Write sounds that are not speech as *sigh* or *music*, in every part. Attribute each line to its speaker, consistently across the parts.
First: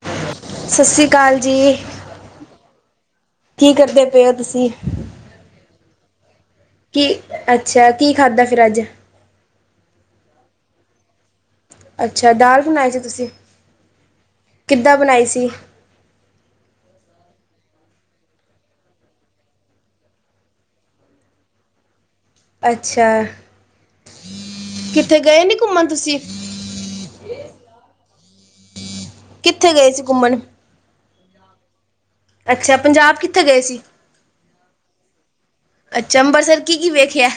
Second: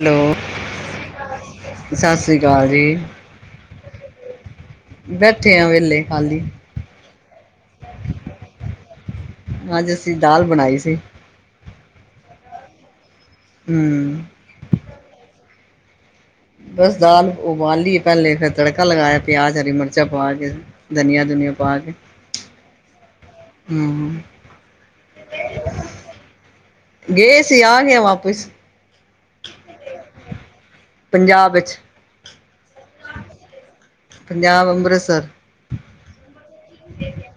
Speaker 1: Hello,
Speaker 2: ਸਤਿ ਸ੍ਰੀ ਅਕਾਲ ਜੀ।
Speaker 1: ਸਤਿ ਸ੍ਰੀ ਅਕਾਲ ਜੀ।
Speaker 2: ਕੀ ਕਰਦੇ ਪਏ ਹੋ ਤੁਸੀਂ?
Speaker 1: ਬੈਠੇ ਆ ਵੇਹਲੇ, ਖਾਲੀ।
Speaker 2: ਕੀ ਅੱਛਾ, ਕੀ ਖਾਧਾ ਫਿਰ ਅੱਜ?
Speaker 1: ਅੱਜ ਅਸੀਂ ਦਾਲ ਬਣਾਈ ਸੀ।
Speaker 2: ਅੱਛਾ, ਦਾਲ ਬਣਾਈ ਸੀੇ ਤੁਸੀਂ।
Speaker 1: ਹੂੰ
Speaker 2: ਕਿੱਦਾਂ ਬਣਾਈ ਸੀ?
Speaker 1: ਬਸ ਦਾਲ ਉਬਾਲੀਏ ਪਹਿਲੇ ਫਿਰ ਤੜਕਾ ਲਗਾਇਆ ਪਿਆਜ ਹਰੀ ਮਿਰਚਾਂ ਪਾ ਕੇ। ਦੁਨੀਆਂ-ਦੁਨੀਆਂ ਪਾ ਆ ਕੇ।
Speaker 2: ਅੱਛਾ।
Speaker 1: ਹੁਂ।
Speaker 2: ਕਿੱਥੇ ਗਏ ਨੀ ਘੁੰਮਣ ਤੁਸੀਂ?
Speaker 1: ਗਏ ਸੀ, ਆ ਗਿਆ ਵਾਪਿਸ।
Speaker 2: ਕਿੱਥੇ ਗਏ ਸੀ ਘੁੰਮਣ
Speaker 1: ਪੰਜਾਬ ਵਿੱਚ
Speaker 2: ਅੱਛਾ ਪੰਜਾਬ ਕਿੱਥੇ ਗਏ ਸੀ?
Speaker 1: ਪੰਜਾਬ ਅੰਮ੍ਰਿਤਸਰ
Speaker 2: ਅੱਛਾ ਅੰਬਰਸਰ ਕੀ ਕੀ ਵੇਖਿਆ?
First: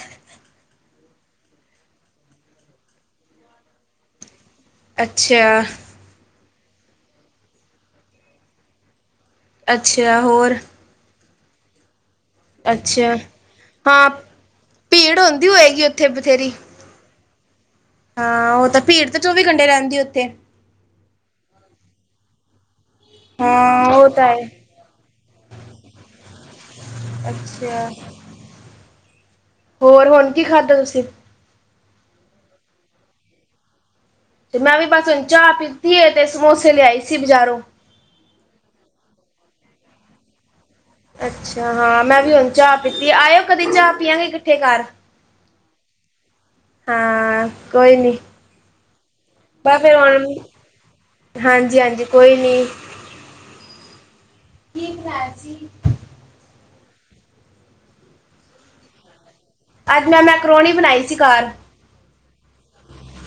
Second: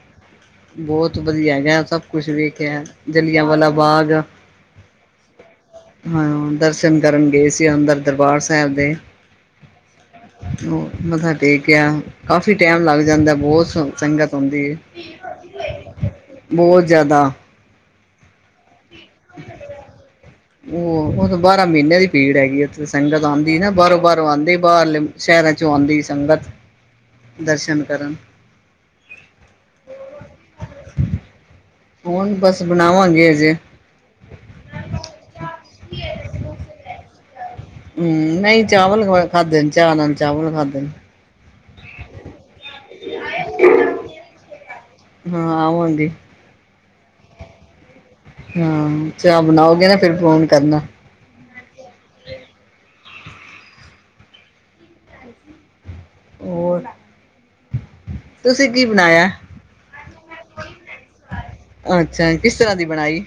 Speaker 1: ਬਹੁਤ ਵਧੀਆ ਹੈਗਾ ਸਭ ਕੁਛ ਵੇਖਿਆ ਜਲੀਆਂਵਾਲਾ ਬਾਗ
Speaker 2: ਅੱਛਾ
Speaker 1: ਹਾਂ ਦਰਸ਼ਨ ਕਰਨ ਗਏ ਸੀ ਅੰਦਰ ਦਰਬਾਰ ਸਾਹਿਬ ਦੇ
Speaker 2: ਅੱਛਾ ਹੋਰ
Speaker 1: ਮੱਥਾ ਟੇਕਿਆ ਕਾਫੀ ਟਾਈਮ ਲੱਗ
Speaker 2: ਅੱਛਾ
Speaker 1: ਜਾਂਦਾ ਬਹੁਤ
Speaker 2: ਹਾਂ
Speaker 1: ਸੰਗਤ ਹੁੰਦੀ
Speaker 2: ਭੀੜ
Speaker 1: ਹੈ
Speaker 2: ਹੁੰਦੀ ਹੋਏਗੀ ਉੱਥੇ ਬਥੇਰੀ ਹਾਂ ਉਹ ਤਾਂ ਭੀੜ ਤੇ ਚੌਵੀ ਘੰਟੇ ਰਹਿੰਦੀ ਏ ਉੱਥੇ
Speaker 1: ਉਹ ਉ ਬਾਰਾਂ ਮਹੀਨਿਆਂ ਦੀ ਭੀੜ ਹੈਗੀ ਉਥੇ ਸੰਗਤ ਆਉਂਦੀ ਨਾ
Speaker 2: ਹਾਂ
Speaker 1: ਬਾਹਰੋਂ
Speaker 2: ਉਹ ਤਾਂ
Speaker 1: ਬਾਹਰੋਂ ਆਉਂਦੇ
Speaker 2: ਹੈ
Speaker 1: ਬਾਹਰਲੇ ਸ਼ਹਿਰਾਂ ਚੋਂ ਆਉਂਦੀ ਸੰਗਤ ਦਰਸ਼ਨ
Speaker 2: ਅੱਛਾ
Speaker 1: ਕਰਨ
Speaker 2: ਹੋਰ ਹੁਣ ਕੀ ਖਾਧਾ ਤੁਸੀਂ
Speaker 1: ਹੁਣ ਬਸ ਬਣਾਵਾਂਗੇ ਹਜੇ
Speaker 2: ਤੇ ਮੈਂ ਵੀ ਬਸ ਹੁਣ ਚਾਹ ਪੀਤੀ ਹੈ ਤੇ ਸਮੋਸੇ ਲਿਆਈ ਸੀ ਬਜ਼ਾਰੋਂ
Speaker 1: ਹੂੰ ਨਹੀਂ ਚਾਵਲ ਖਾਧ ਨੇ ਚਾਅ ਨਾਲ ਚਾਵਲ ਖਾਧ ਨੇ
Speaker 2: ਅੱਛਾ ਹਾਂ ਮੈਂ ਵੀ ਹੁਣ ਚਾਹ ਪੀਤੀ ਆਇਓ ਕਦੇ ਚਾਹ ਪੀੀਆਂਗੇ ਇਕੱਠੇ ਘਰ
Speaker 1: ਹਾਂ ਆਾਂਵਾਂਗੇ
Speaker 2: ਹਾਂ ਕੋਈ ਨੀ
Speaker 1: ਹਾਂ ਚਾਹ
Speaker 2: ਬਸ
Speaker 1: ਬਣਾਓਗੇ ਨਾ ਫਿਰ
Speaker 2: ਹੁਣ
Speaker 1: ਫੋਨ ਕਰਨਾ
Speaker 2: ਹਾਂਜੀ ਹਾਂਜੀ ਕੋਈ ਨੀ ਕੀ ਬਣਾਇਆ ਸੀ?
Speaker 1: ਹੋਰ *unintelligible* ਤੁਸੀਂ ਕੀ ਬਣਾਇਆ
Speaker 2: ਅੱਜ ਮੈਂ ਮੈਕਰੋਨੀ ਬਣਾਈ ਸੀ ਘਰ
Speaker 1: ਅੱਛਾ ਕਿਸ ਤਰ੍ਹਾਂ ਦੀ ਬਣਾਈ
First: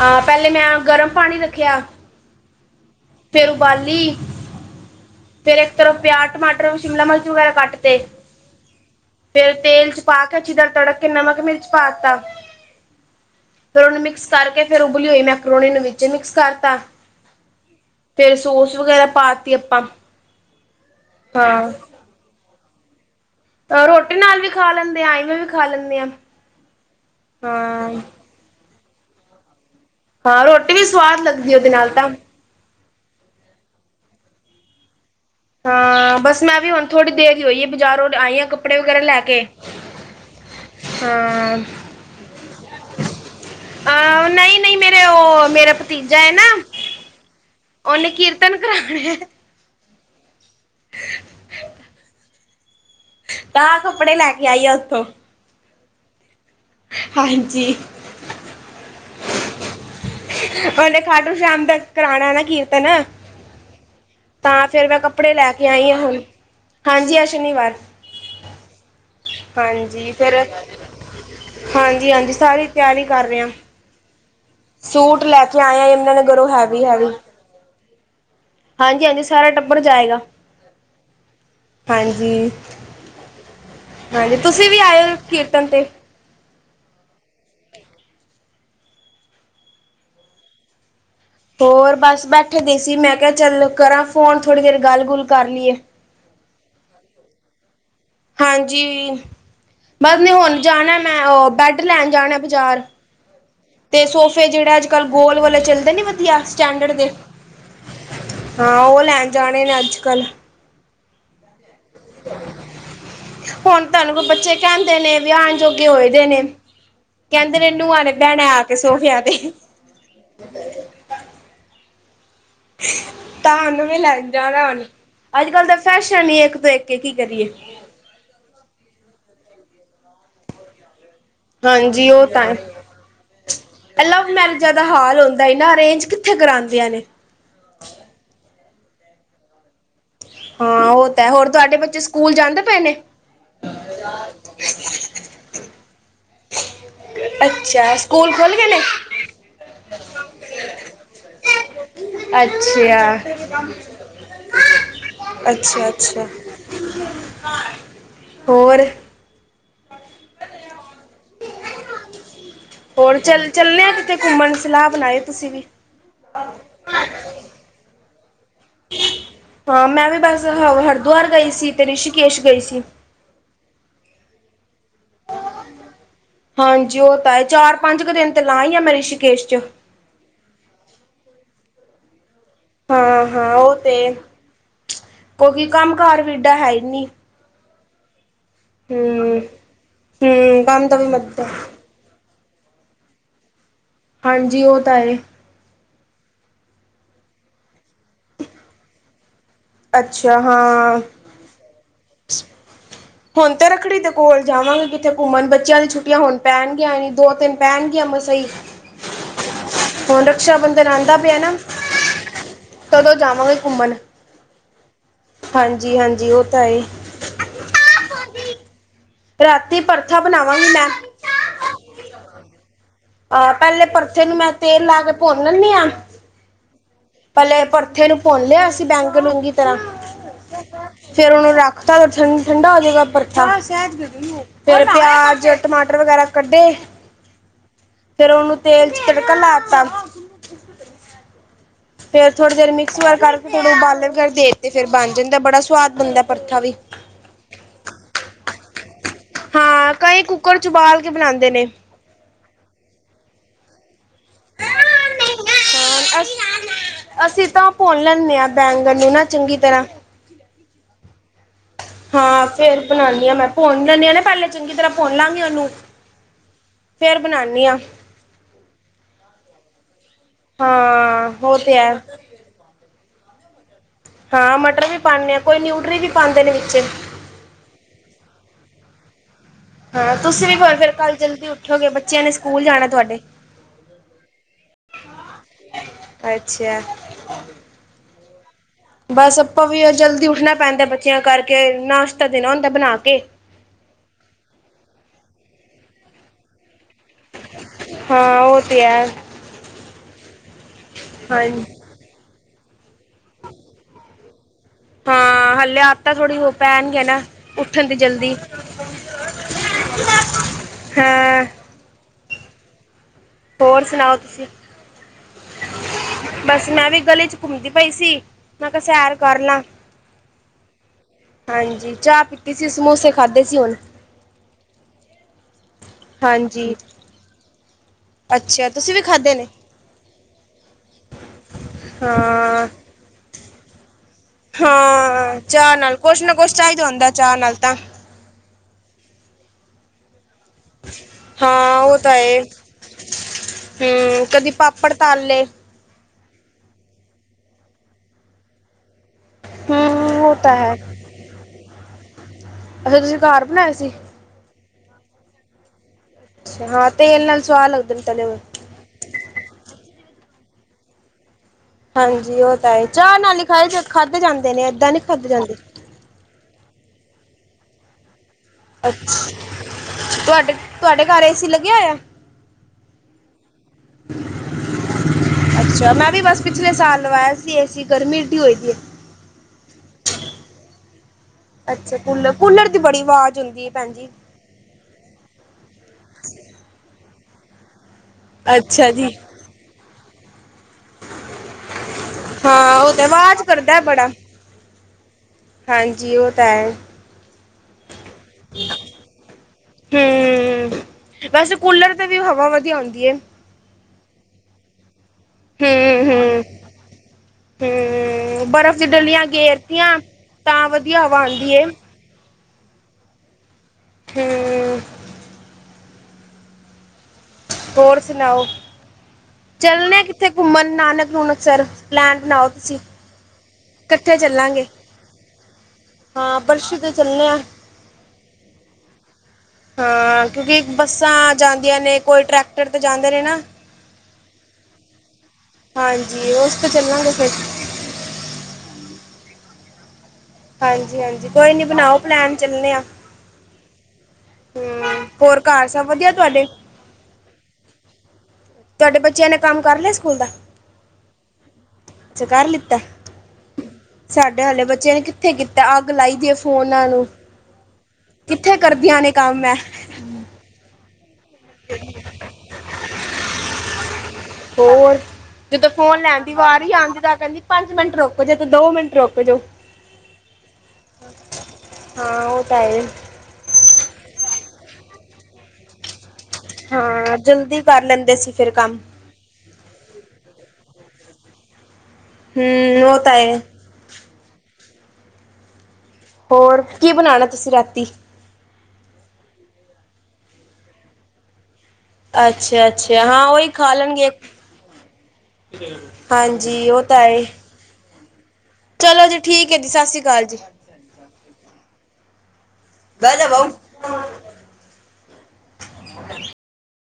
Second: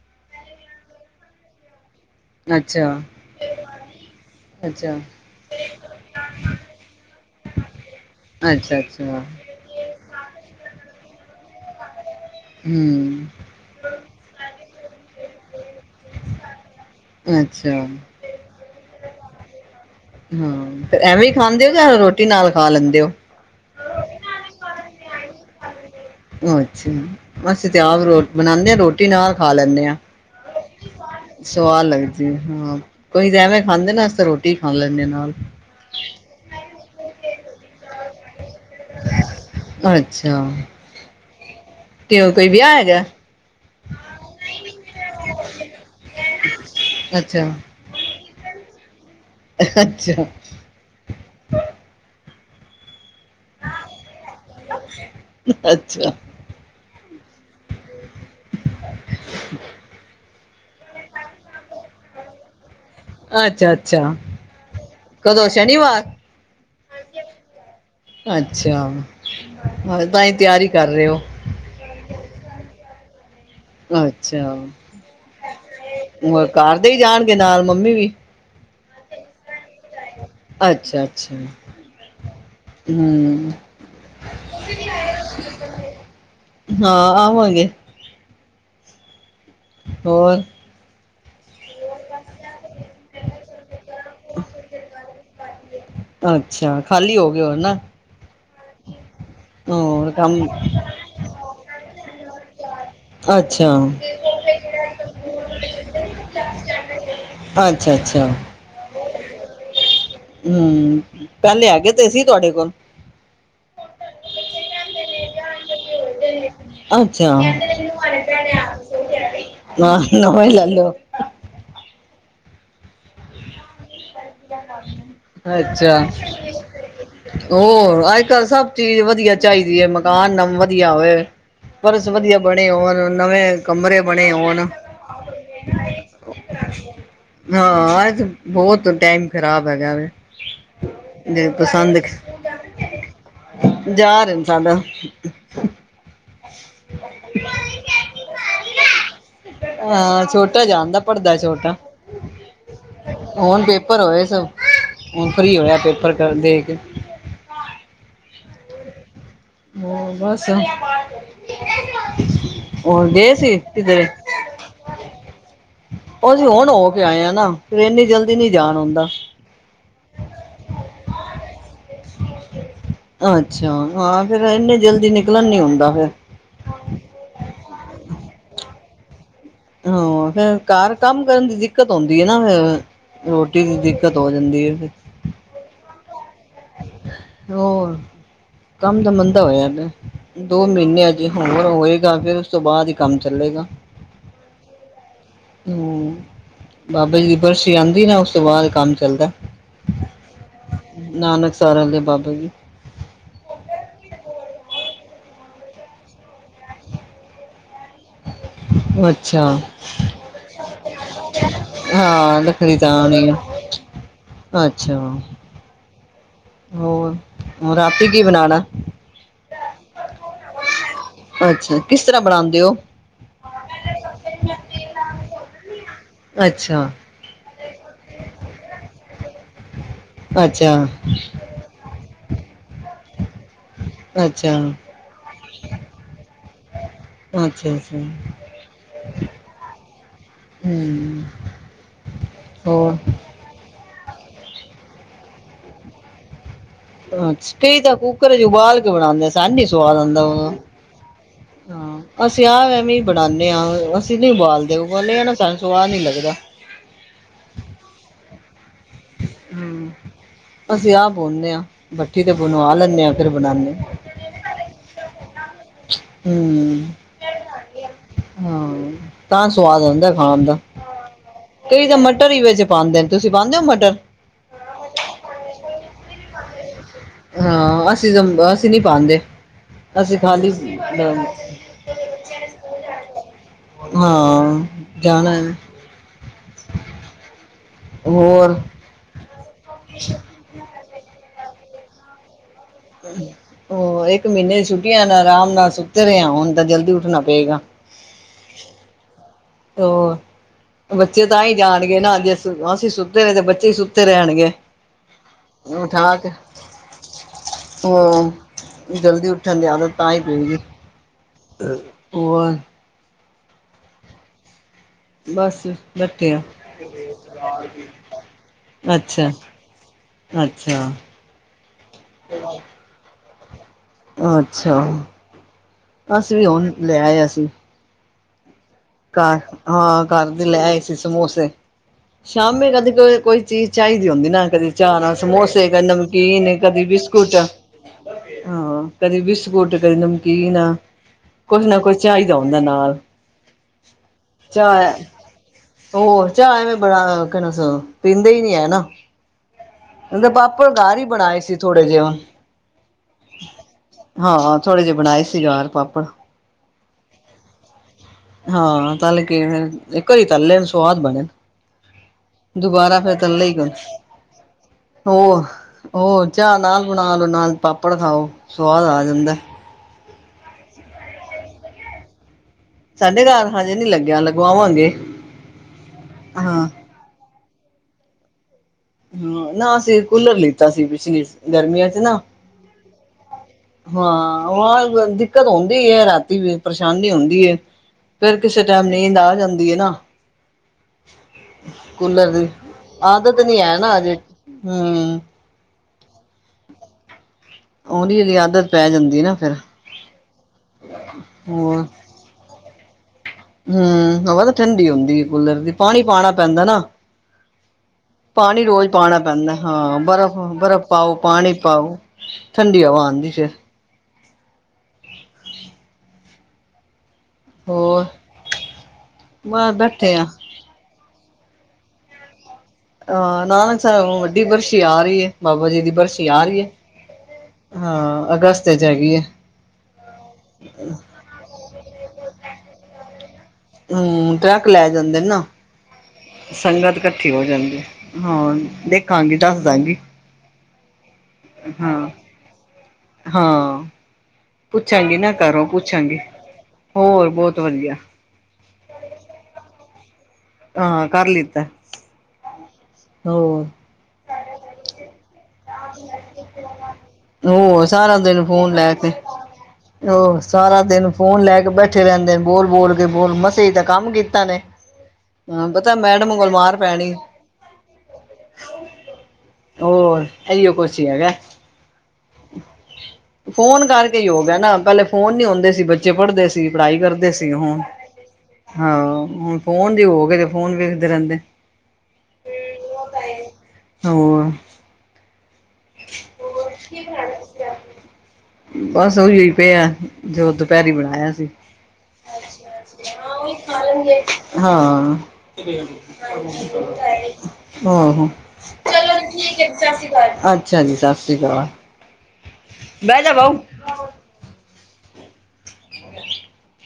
Speaker 2: ਹਾਂ ਪਹਿਲੇ ਮੈਂ ਗਰਮ ਪਾਣੀ ਰੱਖਿਆ
Speaker 1: ਅੱਛਾ
Speaker 2: ਫੇਰ ਉਬਾਲੀ
Speaker 1: ਅੱਛਾ
Speaker 2: ਫੇਰ ਇੱਕ ਤਰ੍ਹਾਂ ਪਿਆਜ ਟਮਾਟਰ ਸ਼ਿਮਲਾ ਮਿਰਚ ਵਗੈਰਾ ਕੱਟ ਤੇ
Speaker 1: ਅੱਛਾ ਅੱਛਾ
Speaker 2: ਫੇਰ ਤੇਲ ਚ ਪਾ ਕੇ ਅੱਛੀ ਦਰ ਤੜਕ ਕੇ ਨਮਕ ਮਿਰਚ ਪਾਤਾਾ
Speaker 1: ਹੂੰ
Speaker 2: ਫੇਰ ਉਹਨੂੰ ਮਿਕਸ ਕਰਕੇ ਫਿਰ ਉਬਲੀ ਹੋਈ ਮੈਂਕਰੋਨੀ ਨੂੰ ਉਸ ਵਿੱਚ ਮਿਕਸ ਕਰਤਾ
Speaker 1: ਅੱਛਾ
Speaker 2: ਫੇਰ ਸੋਸ ਵਗੈਰਾ ਪਾਤੀ ਆਪਾਂ
Speaker 1: ਹੂੰ ਐਵੇਂ ਖਾਂਦੇ ਓ ਜਾਂ
Speaker 2: ਹਾਂ
Speaker 1: ਰੋਟੀ ਨਾਲ ਖਾ ਲੈਂਦੇ ਓ
Speaker 2: ਰੋਟੀ ਨਾਲ ਵੀ ਖਾ ਲੈਂਦੇ ਆ ਆਈਵੇਂ ਵੀ ਖਾ ਲੈਂਦੇ ਆਾਂ
Speaker 1: ਅੱਛਾ ਅਸੀਂ ਤੇ ਆਪ ਬਣਾਉਦੇ ਹਾਂ ਰੋਟੀ ਨਾਲ ਖਾ ਲੈਂਦੇ ਹਾਂ।
Speaker 2: ਹਾਂ ਰੋਟੀ ਵੀ ਸਵਾਦ ਲੱਗਦੀ ਉਹਦੇ
Speaker 1: ਸਵਾਦ
Speaker 2: ਨਾਲ ਤਾਂ।
Speaker 1: ਲੱਗਦੀ ਹਾਂ ਕੋਈ ਦ ਐਵੇਂ ਖਾਂਦੇ ਨਾ ਅ ਤੇ ਰੋਟੀ ਖਾ ਲੈਂਦੇ ਨਾਲ
Speaker 2: ਹਾਂ ਬਸ ਮੈਂ ਵੀ ਹੁਣ ਥੋੜੀ ਦੇਰ ਹੀ ਹੋਈ ਆ ਬਜ਼ਾਰੋਂ ਆਈ ਹ। ਕੱਪੜੇ ਵਗੈਰਾ ਲੈ ਕੇ
Speaker 1: ਅੱਛਾ
Speaker 2: *unintelligible* ਹਾਂ।
Speaker 1: ਕਿਉਂ ਕੋਈ ਵਿਆਹ ਹੈਗਾ।
Speaker 2: ਉਹ ਨਹੀਂ ਨਹੀਂ ਮੇਰੇ ਉਹ ਮੇਰਾ ਭਤੀਜਾ ਹੈ। ਨਾ
Speaker 1: ਅੱਛਾ।
Speaker 2: ਉਹਹਨੇ ਕੀਰਤਨ ਕਰਾਉਣੇ
Speaker 1: ਅੱਛਾ
Speaker 2: *unintelligible* ਤਾਂ ਕੱਪੜੇ ਲੈ ਕੇ ਆਈ ਆ ਉੱਥੋਂ
Speaker 1: ਅੱਛਾ
Speaker 2: ਹਾਂਜੀ
Speaker 1: *inaudible*
Speaker 2: ਉਹਨੇ ਖਾਟੂ ਸ਼ਾਮ ਦਾ ਕਰਾਉਣਾ ਨਾ ਕੀਰਤਨ
Speaker 1: ਅੱਛਾ ਅੱਛਾ
Speaker 2: ਤਾਂ ਫੇਰ ਮੈਂ ਕੱਪੜੇ
Speaker 1: ਕਦੋਂ
Speaker 2: ਲੈ ਕੇ ਆਈ ਆਾਂ
Speaker 1: ਸ਼ਨੀਵਾਰ
Speaker 2: ਹੁਣ ਹਾਂਜੀ ਆ ਸ਼ਨੀਵਾਰ
Speaker 1: ਅੱਛਾ ਹਾਂ
Speaker 2: ਹਾਂਜੀ
Speaker 1: ਤਾਂ ਹੀ
Speaker 2: ਫਿਰ
Speaker 1: ਤਿਆਰੀ ਕਰ ਰਹੇ ਹੋ
Speaker 2: ਹਾਂਜੀ ਹਾਂਜੀ ਸਾਰੀ ਤਿਆਰੀ ਕਰ ਰਹੇ ਹਾ।
Speaker 1: ਅੱਛਾ।
Speaker 2: ਸੂਟ ਲੈ ਕੇ ਆਇਆ ਇਹਨਾਂ ਨੇ ਕਰੋ ਹੈਵੀ ਹੈਵੀ।
Speaker 1: ਤੇ ਨਾਲ ਮੰਮੀ ਵੀ
Speaker 2: ਹਾਂਜੀ ਹਾਂਜੀ ਸਾਰਾ ਟੱਬਰ ਜਾਏਗਾ।
Speaker 1: ਅੱਛਾ ਅੱਛਾ
Speaker 2: ਹਾਂਜੀ
Speaker 1: ਹਮ
Speaker 2: ਹਾਂਜੀ ਤੁਸੀਂ ਵੀ ਆਏ ਹੋ ਕੀਰਤਨ ਤੇ।
Speaker 1: ਹਾਂ ਆਵਾਂਗੇ ਹੋਰ
Speaker 2: ਹੋਰ ਬਸ ਬੈਠੇ ਦੇ ਸੀ ਮੈਂ ਕਿਹਾ ਚੱਲ ਕਰਾਂ ਫੋਨ ਥੋੜ੍ਹੀ ਦੇਰ ਗੱਲ ਗੁੱਲ ਕਰ ਲਈਏ
Speaker 1: ਅੱਛਾ ਖਾਲੀ ਹੋ ਗ ਉਹ ਹਨ ਨਾ
Speaker 2: ਹਾਂਜੀ
Speaker 1: ਹੋਰ
Speaker 2: ਬਸ ਨਹੀਂ
Speaker 1: ਕੰਮ
Speaker 2: ਹੁਣ ਜਾਣਾ ਮੈਂ ਉਹ ਬੈਡ ਲੈਣ ਜਾਣਾ ਬਾਜ਼ਾਰ
Speaker 1: ਅੱਛਾ
Speaker 2: ਅਤੇ ਸੋਫੇ ਜਿਹੜੇ ਅੱਜ ਕੱਲ੍ਹ ਗੋਲ ਵਾਲੇ ਚੱਲਦੇ ਨ ਵਧੀਆ ਸਟੈਂਡਰਡ ਦੇ
Speaker 1: ਅੱਛਾ ਅੱਛਾ
Speaker 2: ਹਾਂ ਉਹ ਲੈਣ ਜਾਣੇ ਨੇ ਅੱਜ ਕੱਲ੍ਹ
Speaker 1: ਹਮ ਪਹਿਲੇ ਆਗੇ ਤੇ ਅ ਸੀ ਤੁਹਾਡੇ ਕੋਲ
Speaker 2: ਹੁਣ ਤੁਹਾਨੂੰ ਕੋ ਬੱਚੇ ਕਹਿੰਦੇ ਨੇ ਵਿਆਹਉਣ ਜੋਗੇ ਹੋਏਦੇ ਨੇ
Speaker 1: ਅੱਛਾ
Speaker 2: ਕਹਿੰਦੇ ਨੇ ਨੂਆਂ ਨੇ ਬੈਹਣਾ ਆ ਕੇ ਸੋਫਿਆ ਤੇ
Speaker 1: ਹਾਂ ਨਵਾ ਲੈਲੋ
Speaker 2: ਤੁਾਨੂੰ ਵੀ ਜਾਣਾ ਹੁਣ ਅੱਜ ਕੱਲ੍ਹ ਦਾ
Speaker 1: ਅੱਛਾ
Speaker 2: ਫੈਸ਼ਨ ਹੀ ਇੱਕ ਤੋਂ ਇੱਕ ਕੀ ਕਰੀਏ
Speaker 1: ਹੋਰ ਸਭ ਚੀਜ਼ ਵਧੀਆ ਚਾਹੀਦੀ ਹੈ ਮਕਾਨ ਨ ਵਧੀਆ ਹੋਵੇ ਫਰਸ਼
Speaker 2: ਹਾਂਜੀ ਉਹ
Speaker 1: ਵਧੀਆ
Speaker 2: ਤਾਂ
Speaker 1: ਬਣੇ ਹੋਣ ਨਵੇਂ ਕਮਰੇ
Speaker 2: ਲਵ
Speaker 1: ਬਣੇ ਹੋਣ
Speaker 2: ਮੈਰਿਜਾਂ ਦਾ ਹਾਲ ਹੁੰਦਾ ਨਾ ਅਰੇਂਜ ਇੱਥੇ ਕਰਾਂਦੀਆਂ ਨੇ
Speaker 1: ਹਾਂ ਬਹੁਤ ਟਾਈਮ ਖ਼ਰਾਬ ਹੈਗਾ ਵ
Speaker 2: ਹਾਂ ਉਹ ਤਾਂ ਹੋਰ ਤੁਹਾਡੇ ਬੱਚੇ ਸਕੂਲ ਜਾਂਦੇ ਪਏ ਨੇ
Speaker 1: ਜਾ ਰਹੇ ਨੇ
Speaker 2: ਅੱਛਾ ਸਕੂਲ ਖੁੱਲ ਗਏ ਨੇ
Speaker 1: ਹਾਂ ਛੋਟਾ ਜਾਣਦਾ ਪਰਦਾ ਛੋਟਾ
Speaker 2: ਅੱਛਾ
Speaker 1: ਹੁਣ ਪੇਪਰ ਹੋਏ ਸ ਹੁਣ ਫਰੀ ਹੋਇਆ
Speaker 2: ਅੱਛਾ ਅੱਛਾ
Speaker 1: ਪੇਪਰ ਦੇ ਕੇ
Speaker 2: ਹੋਰ।
Speaker 1: ਹ ਬੱਸ।
Speaker 2: ਹੋਰ ਚੱਲ
Speaker 1: ਸੀ
Speaker 2: ਚੱਲਣੇ ਆ
Speaker 1: ਕਿਧਰੇ
Speaker 2: ਕਿਤੇ ਘੁੰਮਣ ਸਲਾਹ ਬਣਾਏ ਤੁਸੀਂ ਵੀ।
Speaker 1: ਉਹ ਅਸੀਂ ਹੁਣ ਹੋ ਕੇ ਆਏ ਆ ਨਾ ਫਿਰ ਇੰਨੀ ਜਲਦੀ ਨੀ ਜਾਣ ਹੁੰਦਾ।
Speaker 2: ਹਾਂ ਮੈਂ ਵੀ ਬਸ ਹਰਿਦੁਆਰ ਗਈ ਸੀ ਤੇ ਰਿਸ਼ੀਕੇਸ਼ ਗਈ ਸੀ।
Speaker 1: ਅੱਛਾ, ਹਾਂ ਫਿਰ ਇੰਨੇ ਜਲਦੀ ਨਿਕਲਣ ਨੀ ਹੁੰਂਦਾ ਫਿਰ
Speaker 2: ਹਾਂਜੀ ਉਹ ਤਾਂ ਹੈ ਚਾਰ ਪੰਜ ਕੁ ਦਿਨ ਤੇ ਲਾ ਆਈ ਆ ਮੈਂ ਰਿਸ਼ਕੇਸ਼ ਚ।
Speaker 1: ਹਾਂ ਫੇਰ ਘਰ ਕੰਮ ਕਰਨ ਦੀ ਦਿੱਕਤ ਆਉਂਦੀ ਹੈ ਨਾ ਫਿਰ
Speaker 2: ਹਾਂ-ਹਾਂ
Speaker 1: ਰੋਟੀ ਦੀ ਦਿੱਕਤ ਹੋ ਜਾਂਦੀ ਹੈ ਫਿ
Speaker 2: ਕਿੳਂਕਿ ਕੰਮ ਕਾਰ ਵੀ ਇਡਾ ਹੈ ਹੀ ਨਹੀਂ।
Speaker 1: *inaudible* ਕੰਮ ਦਾ ਮੰਦਾ ਹੋਇਆ ਪਿਐ, ਦੋ
Speaker 2: ਹੂੰ ਕੰਮ ਦਾ
Speaker 1: ਮਹੀਨੇ
Speaker 2: ਵੀ
Speaker 1: ਹਜੇ
Speaker 2: ਮੱਦਾ
Speaker 1: ਹੋਰ ਹੋਏਗਾ ਫੇਰ ਉਸ ਤੋਂ ਬਾਅਦ ਹੀ ਕੰਮ ਚੱਲੇਗਾ।
Speaker 2: ਹਾਂਜੀ ਉਹ ਤਾਂ ਹੈ।
Speaker 1: ਹਮ ਬਾਬਾ ਜੀ ਦੀ ਬਰਸੀ ਆਉਂਦੀ ਨਾ ਉਸ ਤੋਂ ਬਾਅਦ ਕੰਮ ਚੱਲਦਾ
Speaker 2: ਅੱਛਾ ਹਾਂ।
Speaker 1: ਨਾਨਕ ਸਾਰ ਦੇ ਬਾਬਾ ਜੀ
Speaker 2: ਹੁਣ ਤੇ ਰੱਖੜੀ ਦੇ ਕੋਲ ਜਾਵਾਂਗੇ ਕਿੱਥੇ ਘੁੰਮਣ ਬੱਚਿਆਂ ਦੀ ਛੁੱਟੀਆਂ ਹੁਣ ਪੈਣਗੀਆਂ ਨਹੀਂ ਦੋ -ਤਿੰਨ ਪੈਣਗੀਆਂ ਮਸਾ ਹੀ
Speaker 1: ਅੱਛਾ
Speaker 2: ਹੁਣ ਰਕਸ਼ਾ ਬੰਧਨ ਆਉਂਦਾ ਪਿਆ ਨਾ,
Speaker 1: ਹਾਂ ਲੱਕੜੀ ਤਾਂ
Speaker 2: ਕਦੋਂ
Speaker 1: ਆਣੀ ਆ
Speaker 2: ਜਾਵਾਂਗੇ ਘੁੰਮਣ
Speaker 1: ਅੱਛਾ।
Speaker 2: ਹਾਂਜੀ -ਹਾਂਜੀ ਉਹ ਤਾਂ ਹੈਏ
Speaker 1: ਹੁਣ ਰਾਤੀ ਕੀ ਬਣਾਣੈ।
Speaker 2: ਰਾਤੀ ਭਰਥਾ ਬਣਾਵਾਂਗੀ ਮੈਂ।
Speaker 1: ਅੱਛਾ, ਕਿਸ ਤਰ੍ਹਾਂ ਬਣਾਉਂਦੇ ਹੋ।
Speaker 2: ਆ, ਪਹਿਲੇ ਭਰਥੇ ਨੂੰ ਮੈਂ ਤੇਲ ਲਾ ਕੇ ਭੁੰਨ ਲੈਂਨੀ ਹਾਂ।
Speaker 1: ਅੱਛਾ।
Speaker 2: ਪਹਿਲੇ ਭਰਥੇ ਨੂੰ ਭੁੰਨ ਲਿਆ ਸੀ ਬੈਂਗਣ ਨੂੰ ਚੰਗੀ ਤਰ੍ਹਾਂ,
Speaker 1: ਅੱਛਾ
Speaker 2: ਫੇਰ ਉਹਨੂੰ ਰੱਖ ਚਲੋ ਠਡ ਠੰਡਾ ਹੋ ਜਏਗਾ ਭਰਥਾ
Speaker 1: ਅੱਛਾ
Speaker 2: ਤੇ ਪਿਆਜ, ਟਮਾਟਰ ਵਗੈਰਾ ਕੱਢੇ
Speaker 1: ਅੱਛਾ ਅੱਛਾ
Speaker 2: ਫੇਰ ਉਹਨੂੰ ਤੇਲ ਚ ਤੜਕਾ ਲਾਤਾ।
Speaker 1: ਹੂੰ।
Speaker 2: ਫੇਰ ਥੋੜੀ ਦੇਰ
Speaker 1: ਹੋਰ
Speaker 2: ਮਿਕਸ ਵਰ ਕਰਕੇ ਥੋੜੇ ੳਬਾਲੇ ਵਗੈਰੇ ਦੇ ਤੇ ਫੇਰ ਬਣ ਜਾਂਦਾ ਬੜਾ ਸਵਾਦ ਬਣਦਾ ਭਰਥਾ ਵੀ।
Speaker 1: ਅੱਛ, ਕਈ ਤਾਂ ਕੁੂੱਕਰ ਚ ਉਬਾਲ ਕੇ ਬਣਾਉਂਦੇ ਸਨ ਨੀ
Speaker 2: ਹਾਂ
Speaker 1: ਸਵਾਦ
Speaker 2: ਕਈ
Speaker 1: ਆਉਦਾ ੳਦਾ।
Speaker 2: ਕੁੱਕਰ 'ਚ ਉਬਾਲ ਬਣਾਉਂਦੇ ਨੇ
Speaker 1: ਹ ਅਸੀਂ ਆਪ ਐਵੇਂ ਹੀ ਬਣਾਨੇ ਹਾਂ, ਅਸੀਂ ਨੀ ਉਬਾਲਦੇ ਉਬਾਲਿਆ ਦਾ ਸਾਨੂੰ ਸਵਾਦ ਨੀ
Speaker 2: ਹਾਂ
Speaker 1: ਲੱਗਦਾ।
Speaker 2: ਅਸ- ਅਸੀਂ ਤਾਂ ਭੁੰਨ ਲੈਂਨੇ ਹਾਂ ਬੈਂਗਨ ਨੂੰ ਨਾ ਚੰਗੀ ਤਰ੍ਹਾਂ।
Speaker 1: ਅਸੀਂ ਆਪ ਭੁਨਨੇ ਹਾਂ। ਭੱਠੀ ਤੇ
Speaker 2: ਹਾਂ
Speaker 1: ਬਣਵਾ
Speaker 2: ਫੇਰ
Speaker 1: ਲੈਂਦੇ
Speaker 2: ਬਣਾਨੀ
Speaker 1: ਫਿਰ
Speaker 2: ਹਾਂ ਮੈਂ
Speaker 1: ਬਣਾਉਦੇ
Speaker 2: ਭੁਨ ਲੈਂਨੀ ਹਾਂ ਨਾ ਪਹਿਲੇ ਚੰਗੀ ਤਰ੍ਹਾਂ ਭੁਨ ਲਾਂਗੀ ਉਹਨੂੰ
Speaker 1: ਹੂੰ।
Speaker 2: ਫੇਰ ਬਣਾਨੀ ਹਾਂ।
Speaker 1: ਹਾਂ ਤਾਂ ਸਵਾਦ ਆਉਂਦਾ ਖਾਣ ਦਾ।
Speaker 2: ਹਾਂ ਉਹ ਤੇ
Speaker 1: ਕਈ ਤਾਂ
Speaker 2: ਹੈ
Speaker 1: ਮਟਰ ਹੀ ਵਿੱਚ ਪਾਉਂਦੇ ਨੇ ਤੁਸੀਂ ਪਾਉਂਦੇ ਹੋ ਮਟਰ
Speaker 2: ਹਾਂ ਮਟਰ ਵੀ ਪਾਉਂਦੇ ਆ ਕੋਈ ਨਿਊਟਰੀ ਵੀ ਪਾਉਂਦੇ ਨੇ ਵਿੱਚ
Speaker 1: ਹਾਂ ਅਸੀਂ, ਅਸੀਂ ਨੀ ਪਾਂਦੇ।
Speaker 2: ਹਾਂ ਤੁਸੀਂ ਵੀ ਫ ਫਿਰ ਕੱਲ ਜਲਦੀ ਉੱਠੋਗੇ ਬੱਚਿਆਂ ਨੇ ਸਕੂਲ ਜਾਣਾ ਤੁਹਾਡੇ
Speaker 1: ਹਾਂ ਜਾਣੈ।
Speaker 2: ਅੱਛਾ।
Speaker 1: ਹੋਰ।
Speaker 2: ਬਸ ਆਪਾਂ ਵੀ ਜਲਦੀ ਉੱਠਣਾ ਪੈਂਦਾ ਬੱਚਿਆਂ ਕਰਕੇ ਨਾਸ਼ ਦੇਣਾ ਹੁੰਦਾ ਬਣਾ ਕੇ
Speaker 1: ਹੋ, ਇੱਕ ਮਹੀਨੇ ਦਿਆਂ ਛੁੱਟੀਆਂ ਹਨ ਆਰਾਮ ਨਾਲ ਸੁੱਤੇ ਰਹੇ ਆ ਹੁਣ ਤਾਂ ਜਲਦੀ ਉੱਠਣਾ ਪਏਗਾ।
Speaker 2: ਹਾਂ ਉਹ ਤੇ ਹੈ।
Speaker 1: ਉਹ ਬੱਚੇ ਤਾਂ ਹੀ
Speaker 2: ਹਾਂਜੀ
Speaker 1: ਜਾਣਗੇ ਨਾ ਅੱਜੇ ਅਸੀਂ ਸੁੱਤੇ ਨੇ ਤੇ ਬੱਚੇ ਹੀ ਸੁੱਤੇ ਰਹਿਣਗੇ
Speaker 2: ਹਾਂ। ਹ ਹਾਲੇ ਆਦਤਾ
Speaker 1: ਉਠਾ ਕੇ
Speaker 2: ਥੋੜੀ ਹੋ ਪੈਣਗੇ ਨਾ ਉੱਠਣ ਦੀ
Speaker 1: ਉਹ
Speaker 2: ਜਲਦੀ ਹਾਂ
Speaker 1: ਹੋ
Speaker 2: ਹੋਰ ਸੁਣਾਓ ਤੁਸੀਂ
Speaker 1: ਬਸ ਬੈਠੇ ਆ
Speaker 2: ਬਸ ਮੈਂ ਵੀ ਗਲੀ ਚ ਘੁੰਮਦੀ ਪਈ ਸੀ ਮੈਂ ਕਿਹਾ ਸੈਰ
Speaker 1: ਅੱਛਾ।
Speaker 2: ਕਰ ਲਾਂ
Speaker 1: ਅੱਛਾ।
Speaker 2: ਹਾਂਜੀ, ਚਾਹ ਪੀਤੀ ਸੀ, ਸਮੋਸੇ ਖਾਧੇ ਸੀ ਹੁਣ।
Speaker 1: ਅੱਛਾ, ਅਸੀਂ ਵੀ ਹੁਣ
Speaker 2: ਹਾਂਜੀ
Speaker 1: ਲੈਇਆ ਸੀ
Speaker 2: ਅੱਛਾ, ਤੁਸੀਂ ਵੀ ਖਾਧੇ
Speaker 1: ਘਰ
Speaker 2: ਨੇ
Speaker 1: ਹਾਂ ਘਰ ਦੇ ਲੈ ਆਏ ਸੀ, ਸਮੋਸੇ
Speaker 2: ਹਾਂ
Speaker 1: ਸ਼ਾਮੀ ਕਦੇ ਕ ਕੋਈ ਚੀਜ਼ ਚਾਹੀਦੀ ਹੁੰਦੀ ਨਾ ਕਦੇ ਚਾਰ
Speaker 2: ਹਾਂ
Speaker 1: ਸਮੋਸੇ
Speaker 2: ਚਾਹ
Speaker 1: ਕਦੇ
Speaker 2: ਨਾਲ ਕੁਛ ਨਾ ਕੁਛ
Speaker 1: ਨਮਕੀਨ ਕਦੇ
Speaker 2: ਚਾਹੀਦਾ ਹੁੰਦਾ
Speaker 1: ਬਿਸਕੁਟ।
Speaker 2: ਚਾਹ ਨਾਲ ਤਾਂ
Speaker 1: ਹਾਂ ਕਦੇ ਬਿਸਕੁਟ ਕਦੇ ਨਮਕੀਨ ਆ। ਕੁਛ ਨਾ
Speaker 2: ਹਾਂ ਉਹ
Speaker 1: ਕੁਛ
Speaker 2: ਤਾਂ
Speaker 1: ਚਾਹੀਦਾ
Speaker 2: ਏ
Speaker 1: ਹੁੰਦਾ ਨਾਲ
Speaker 2: ਹੂੰ ਕਦੀ ਪਾਪੜ ਤਲ ਲਏ।
Speaker 1: ਹੋਰ ਚਾ ਐਵੇਂ ਬੜਾ ਕਹ ਪੀਂਦੇ ਹੀ ਨੀ ਹੈ ਨਾ।
Speaker 2: ਹੂੰ
Speaker 1: ਕਹਿੰਦੇ
Speaker 2: ਉਹ ਤਾਂ
Speaker 1: ਪਾਪੜ
Speaker 2: ਹੈ
Speaker 1: ਘਰ ਹੀ ਬਣਾਏ ਸੀ ਥੋੜੇ ਜਿਹੇ
Speaker 2: ਅੱਛਾ ਤੁਸੀਂ ਘਰ ਬਣਾਏ ਸੀ।
Speaker 1: ਹਾਂ ਥੋੜੇ ਜਿਹੇ ਬਣਾਏ ਸੀ ਘਰ ਪਾਪੜ
Speaker 2: ਅੱਛਾ ਹਾਂ ਤੇਲ ਨਾਲ ਸਵਾਹ ਲੱਗਦੇ ਨੇ ਤਲੇ
Speaker 1: ਹਾਂ ਤੱਲ ਕੇ ਇੱਕ ਘਰੇ ਤੱਲੇ ਲਏ ਸਵਾਦ ਬਣੇ
Speaker 2: ਹਾਂਜੀ ਉਹ ਤਾਂ ਹੈ
Speaker 1: ਦੁਬਾਰਾ ਫਿਰ
Speaker 2: ਚਾਹ ਨਾਲ ਹੀ
Speaker 1: ਤਲੇ ਕੋਣ
Speaker 2: ਖਾ ਖਾਧ ਜਾਂਦੇ ਨੇ ਏਦਾਂ ਨੀ ਖਾਦੇ ਜਾਂਦੇ
Speaker 1: ਹੋਰ ਚਾਹ ਨਾਲ ਬਣਾ ਲੋ ਨਾਲ ਪਾਪੜ ਖਾਓ ਸਵਾਦ ਆ
Speaker 2: ਅੱਛ
Speaker 1: ਜਾਂਦਾ
Speaker 2: ਤੁਹਾਡੇ ਤੁਹਾਡੇ ਘਰ ਏ ਸੀ ਲੱਗਿਆ ਆ
Speaker 1: ਸਾਡੇ ਘਰ ਹਜੇ ਨਹੀਂ ਲੱਗਿਆ ਲਗਵਾਵਾਂਗੇ
Speaker 2: ਅੱਛਾ ਮੈਂ ਵੀ ਬਸ
Speaker 1: ਹਾਂ ਹਾਂ
Speaker 2: ਪਿਛਲੇ ਸਾਲ ਲਵਾਇਆ ਐਸੀ ਗਰਮੀ ਏਡੀ ਹੋ ਦੀ ਹੈ
Speaker 1: ਹਮ ਨਾ ਅਸੀਂ ਕੂਲਰ ਲਿੱਤਾ ਸੀ ਪਿਛਲੀ ਗਰਮੀਆਂ
Speaker 2: ਅੱਛਾ
Speaker 1: ਚ ਨਾ
Speaker 2: ਕੂਲਰ ਕੂਲਰ ਦੀ ਬੜੀ ਆਵਾਜ਼ ਹੁੰਦੀ ਹੈ ਭੈਣ ਜੀ
Speaker 1: ਹਾਂ ਦਿੱਕਤ ਹੁੰਦੀ ਹੈ ਰਾਤੀ ਵੀ ਪਰੇਸ਼ਾਨੀ ਹੁੰਦੀ ਹੈ ਫੇਰ ਕਿਸੇ ਟਾਈਮ
Speaker 2: ਅੱਛਾ ਜੀ
Speaker 1: ਨੀਂਦ ਆ ਜਾਂਦੀ ਹੈ ਨਾ ਕੂਲਰ ਦੀ
Speaker 2: ਹਾਂ ਉਹ ਤੇ
Speaker 1: ਆਦਤ
Speaker 2: ਆਵਾਜ਼
Speaker 1: ਨੀ ਹੈ
Speaker 2: ਕਰਦਾ
Speaker 1: ਨਾ
Speaker 2: ਬੜਾ
Speaker 1: ਅਜੇ ਹਮ
Speaker 2: ਹਾਂਜੀ ਉਹ ਤਾਂ ਹੈ
Speaker 1: ਉਹਦੀ ਉਹਦੀ ਆਦਤ ਪੈ ਜਾਂਦੀ ਨਾ ਫੇਰ ਹੋਰ
Speaker 2: ਤਾਂ ਵੀ ਹਵਾ ਵਧੀਆ ਹੁੰਦੀ ਹੈ
Speaker 1: ਹਮ ਹ ਤੇ ਠੰਡੀ ਹੁੰਦੀ ਕੂਲਰ ਦੀ ਪਾਣੀ
Speaker 2: ਹੂੰ-ਹੂੰ,
Speaker 1: ਪਾਉਣਾ
Speaker 2: ਹੂੰ
Speaker 1: ਪੈਂਦਾ ਨਾ
Speaker 2: ਹੂੰ,
Speaker 1: ਪਾਣੀ
Speaker 2: ਬਰਫ਼ ਦੀ
Speaker 1: ਰੋਜ਼ ਪਾਉਣਾ
Speaker 2: ਡਲੀਆਂ
Speaker 1: ਪੈਂਦਾ
Speaker 2: ਗੇਰਤੀਆਂ
Speaker 1: ਹਾਂ ਬਰਫ਼
Speaker 2: ਤਾਂ
Speaker 1: ਬਰਫ਼
Speaker 2: ਵਧੀਆ
Speaker 1: ਪਾਓ
Speaker 2: ਹਵਾ ਆਂਦੀ
Speaker 1: ਪਾਣੀ
Speaker 2: ਏ,
Speaker 1: ਪਾਓ ਠੰਡੀ ਹਵਾ ਆਉਂਦੀ ਫਿਰ
Speaker 2: *inaudible*
Speaker 1: *inaudible*
Speaker 2: ਹੋਰ ਸੁਣਾਓ
Speaker 1: ਬਸ
Speaker 2: ਚੱਲਣੇ ਆ
Speaker 1: ਬੈਠੇ
Speaker 2: ਕਿੱਥੇ ਘੁੰਮਣ ਨਾਨਕ ਨੂਨਕ ਸਰ ਪਲੈਨ ਬਣਾਓ ਤੁਸੀਂ
Speaker 1: ਅਹ ਨਾਨਕ ਸਾਹਿਬ
Speaker 2: ਇਕੱਠੇ
Speaker 1: ਵੱਡੀ
Speaker 2: ਚੱਲਾਂਗੇ,
Speaker 1: ਬਰਸ਼ੀ ਆ ਰਹੀ ਹੈ ਬਾਬਾ ਜੀ ਦੀ ਬਰਸ਼ੀ
Speaker 2: ਹਾਂ
Speaker 1: ਆ ਰਹੀ ਹੈ
Speaker 2: ਬਰਸ਼ੂ ਤੇ ਚੱਲਣੇ ਆ।
Speaker 1: ਹਾਂ ਅਗਸਤ ਚ ਹੈਗੀ ਆ
Speaker 2: ਹਾਂ ਕਿਉਂਕਿ ਬੱਸਾਂ ਜਾਂਦੀਆਂ ਨੇ ਕੋਈ ਟਰੈਕਟਰ ਤੇ ਜਾਂਦੇ ਨੇ ਨਾ
Speaker 1: ਹਮ ਤੇ
Speaker 2: ਹਾਂਜੀ ਉਸ ਤੋਂ
Speaker 1: ਸੰਗਤ
Speaker 2: ਚੱਲਾਂਗੇ ਫੇਰ
Speaker 1: ਇਕੱਠੀ ਹੋ ਜਾਂਦੀ ਹਾਂ ਦੇਖਾਂਗੀ ਦੱਸ ਦਾਂਗੀ
Speaker 2: ਹਾਂਜੀ ਹਾਂਜੀ ਕੋਈ ਨੀ ਬਣਾਓ
Speaker 1: ਹਾਂ
Speaker 2: ਪਲੈਨ ਚੱਲੇ ਹਾਂ
Speaker 1: ਹਾਂ ਪੁੱਛਾਂਗੀ ਨਾ ਕਰੋਂ
Speaker 2: ਵਧੀਆ
Speaker 1: ਪੁੱਛਾਂਗੀ
Speaker 2: ਤੁਹਾਡੇ?
Speaker 1: ਹੋਰ ਬਹੁਤ ਵਧੀਆ
Speaker 2: ਤੁਹਾਡੇ ਬੱਚਿਆਂ ਨੇ ਕੰਮ ਕਰ ਲਿਆ ਸਕੂਲ ਦਾ
Speaker 1: ਹਾਂ ਕਰ ਲੀਤਾ
Speaker 2: ਅੱਛਾ ਕਰ ਲਿੱਤਾ। ਸਾਡੇ ਹਾਲੇ ਬੱਚਿਆਂ ਨੇ ਕਿੱਥੇ ਕੀਤਾ, ਅੱਗ ਲਾਈ ਦੀ ਆ ਫੋਨਾ ਨੂੰ।
Speaker 1: ਹੋਰ ਸਾਰਾ ਦਿਨ
Speaker 2: ਕਿੱਥੇ
Speaker 1: ਫੋਨ ਲੈ
Speaker 2: ਕਰਦੀਆਂ
Speaker 1: ਕੇ
Speaker 2: ਨੇ ਕੰਮ ਐ।
Speaker 1: ਉਹ, ਸਾਰਾ ਦਿਨ ਫੋਨ ਲੈ ਕੇ ਬੈਠੇ ਰਹਿੰਦੇ ਨੇ ਬੋਲ ਬੋਲ ਕੇ ਬੋਲ ਮਸੀ ਤਾਂ ਕੰਮ ਕੀਤਾ ਨੇ
Speaker 2: ਹੋਰ ਜਦੋਂ
Speaker 1: ਹਮ ਪਤਾ
Speaker 2: ਫੋਨ ਲੈਣ ਦੀ
Speaker 1: ਮੈਡਮ ਕੋਲ
Speaker 2: ਵਾਰੀ
Speaker 1: ਮਾਰ
Speaker 2: ਆਂਦੀ
Speaker 1: ਪੈਣੀ
Speaker 2: ਤਾਂ ਕਹਿੰਦੀ ਪੰਜ ਮਿੰਟ ਰੋਕ ਜੇ ਤੇ ਦੋ ਮਿੰਟ ਰੋਕ ਜਾ
Speaker 1: ਹੋਰ ਇਹੀਓ ਕੁਛ ਹੀ ਹੈਗਾ
Speaker 2: ਹਾਂ ਉਹ ਤਾਂ ਹੈ
Speaker 1: ਫੋਨ ਕਰਕੇ ਯੋਗ ਹੈ ਨਾ ਪਹਿਲੇ ਫੋਨ ਨੀ ਹੁੰਦੇ ਸੀ ਬੇ ਬੱਚੇ ਪੜ੍ਹਦੇ ਸੀ ਪੜ੍ਹਾਈ
Speaker 2: ਹਾਂ
Speaker 1: ਕਰਦੇ ਸੀ
Speaker 2: ਜਲਦੀ
Speaker 1: ਹੁਣ
Speaker 2: ਕਰ ਲੈਂਦੇ ਸੀ ਫਿਰ ਕੰਮ
Speaker 1: ਹਾਂ ਫੋਨ ਦੀ ਹੋ ਗ ਤੇ ਫੋਨ ਵੇਖਦੇ ਰਹਿੰਦੇ
Speaker 2: ਹਮ ਉਹ ਤਾਂ ਹੈ
Speaker 1: ਹੋਰ
Speaker 2: ਹੋਰ ਕੀ ਬਣਾਉਣਾ ਤੁਸੀਂ ਰਾਤੀ
Speaker 1: ਬਸ ਉਹੀ ਹੀ ਪਏ ਆ, ਜੋ ਦੁਪਹਿਰੀ ਬਣਾਇਆ ਸੀ।
Speaker 2: ਅੱਛਾ ਅੱਛਾ ਹਾਂ ਉਹੀ ਖਾ ਲੈਣਗੇ
Speaker 1: ਹਾਂ, ਠੀਕ।
Speaker 2: ਹਾਂਜੀ ਉਹ ਤਾਂ ਹੈ
Speaker 1: ਆਹੋ, ਚਲੋ ਠੀਕ ਐ, ਸਤਿ ਸ੍ਰੀ ਅਕਾਲ ਜੀ। ਅੱਛਾ ਜੀ ਸਤਿ ਸ਼੍ਰੀ ਅਕਾਲ, ਬਹਿ ਜਾ ਬਊ। *unintelligible*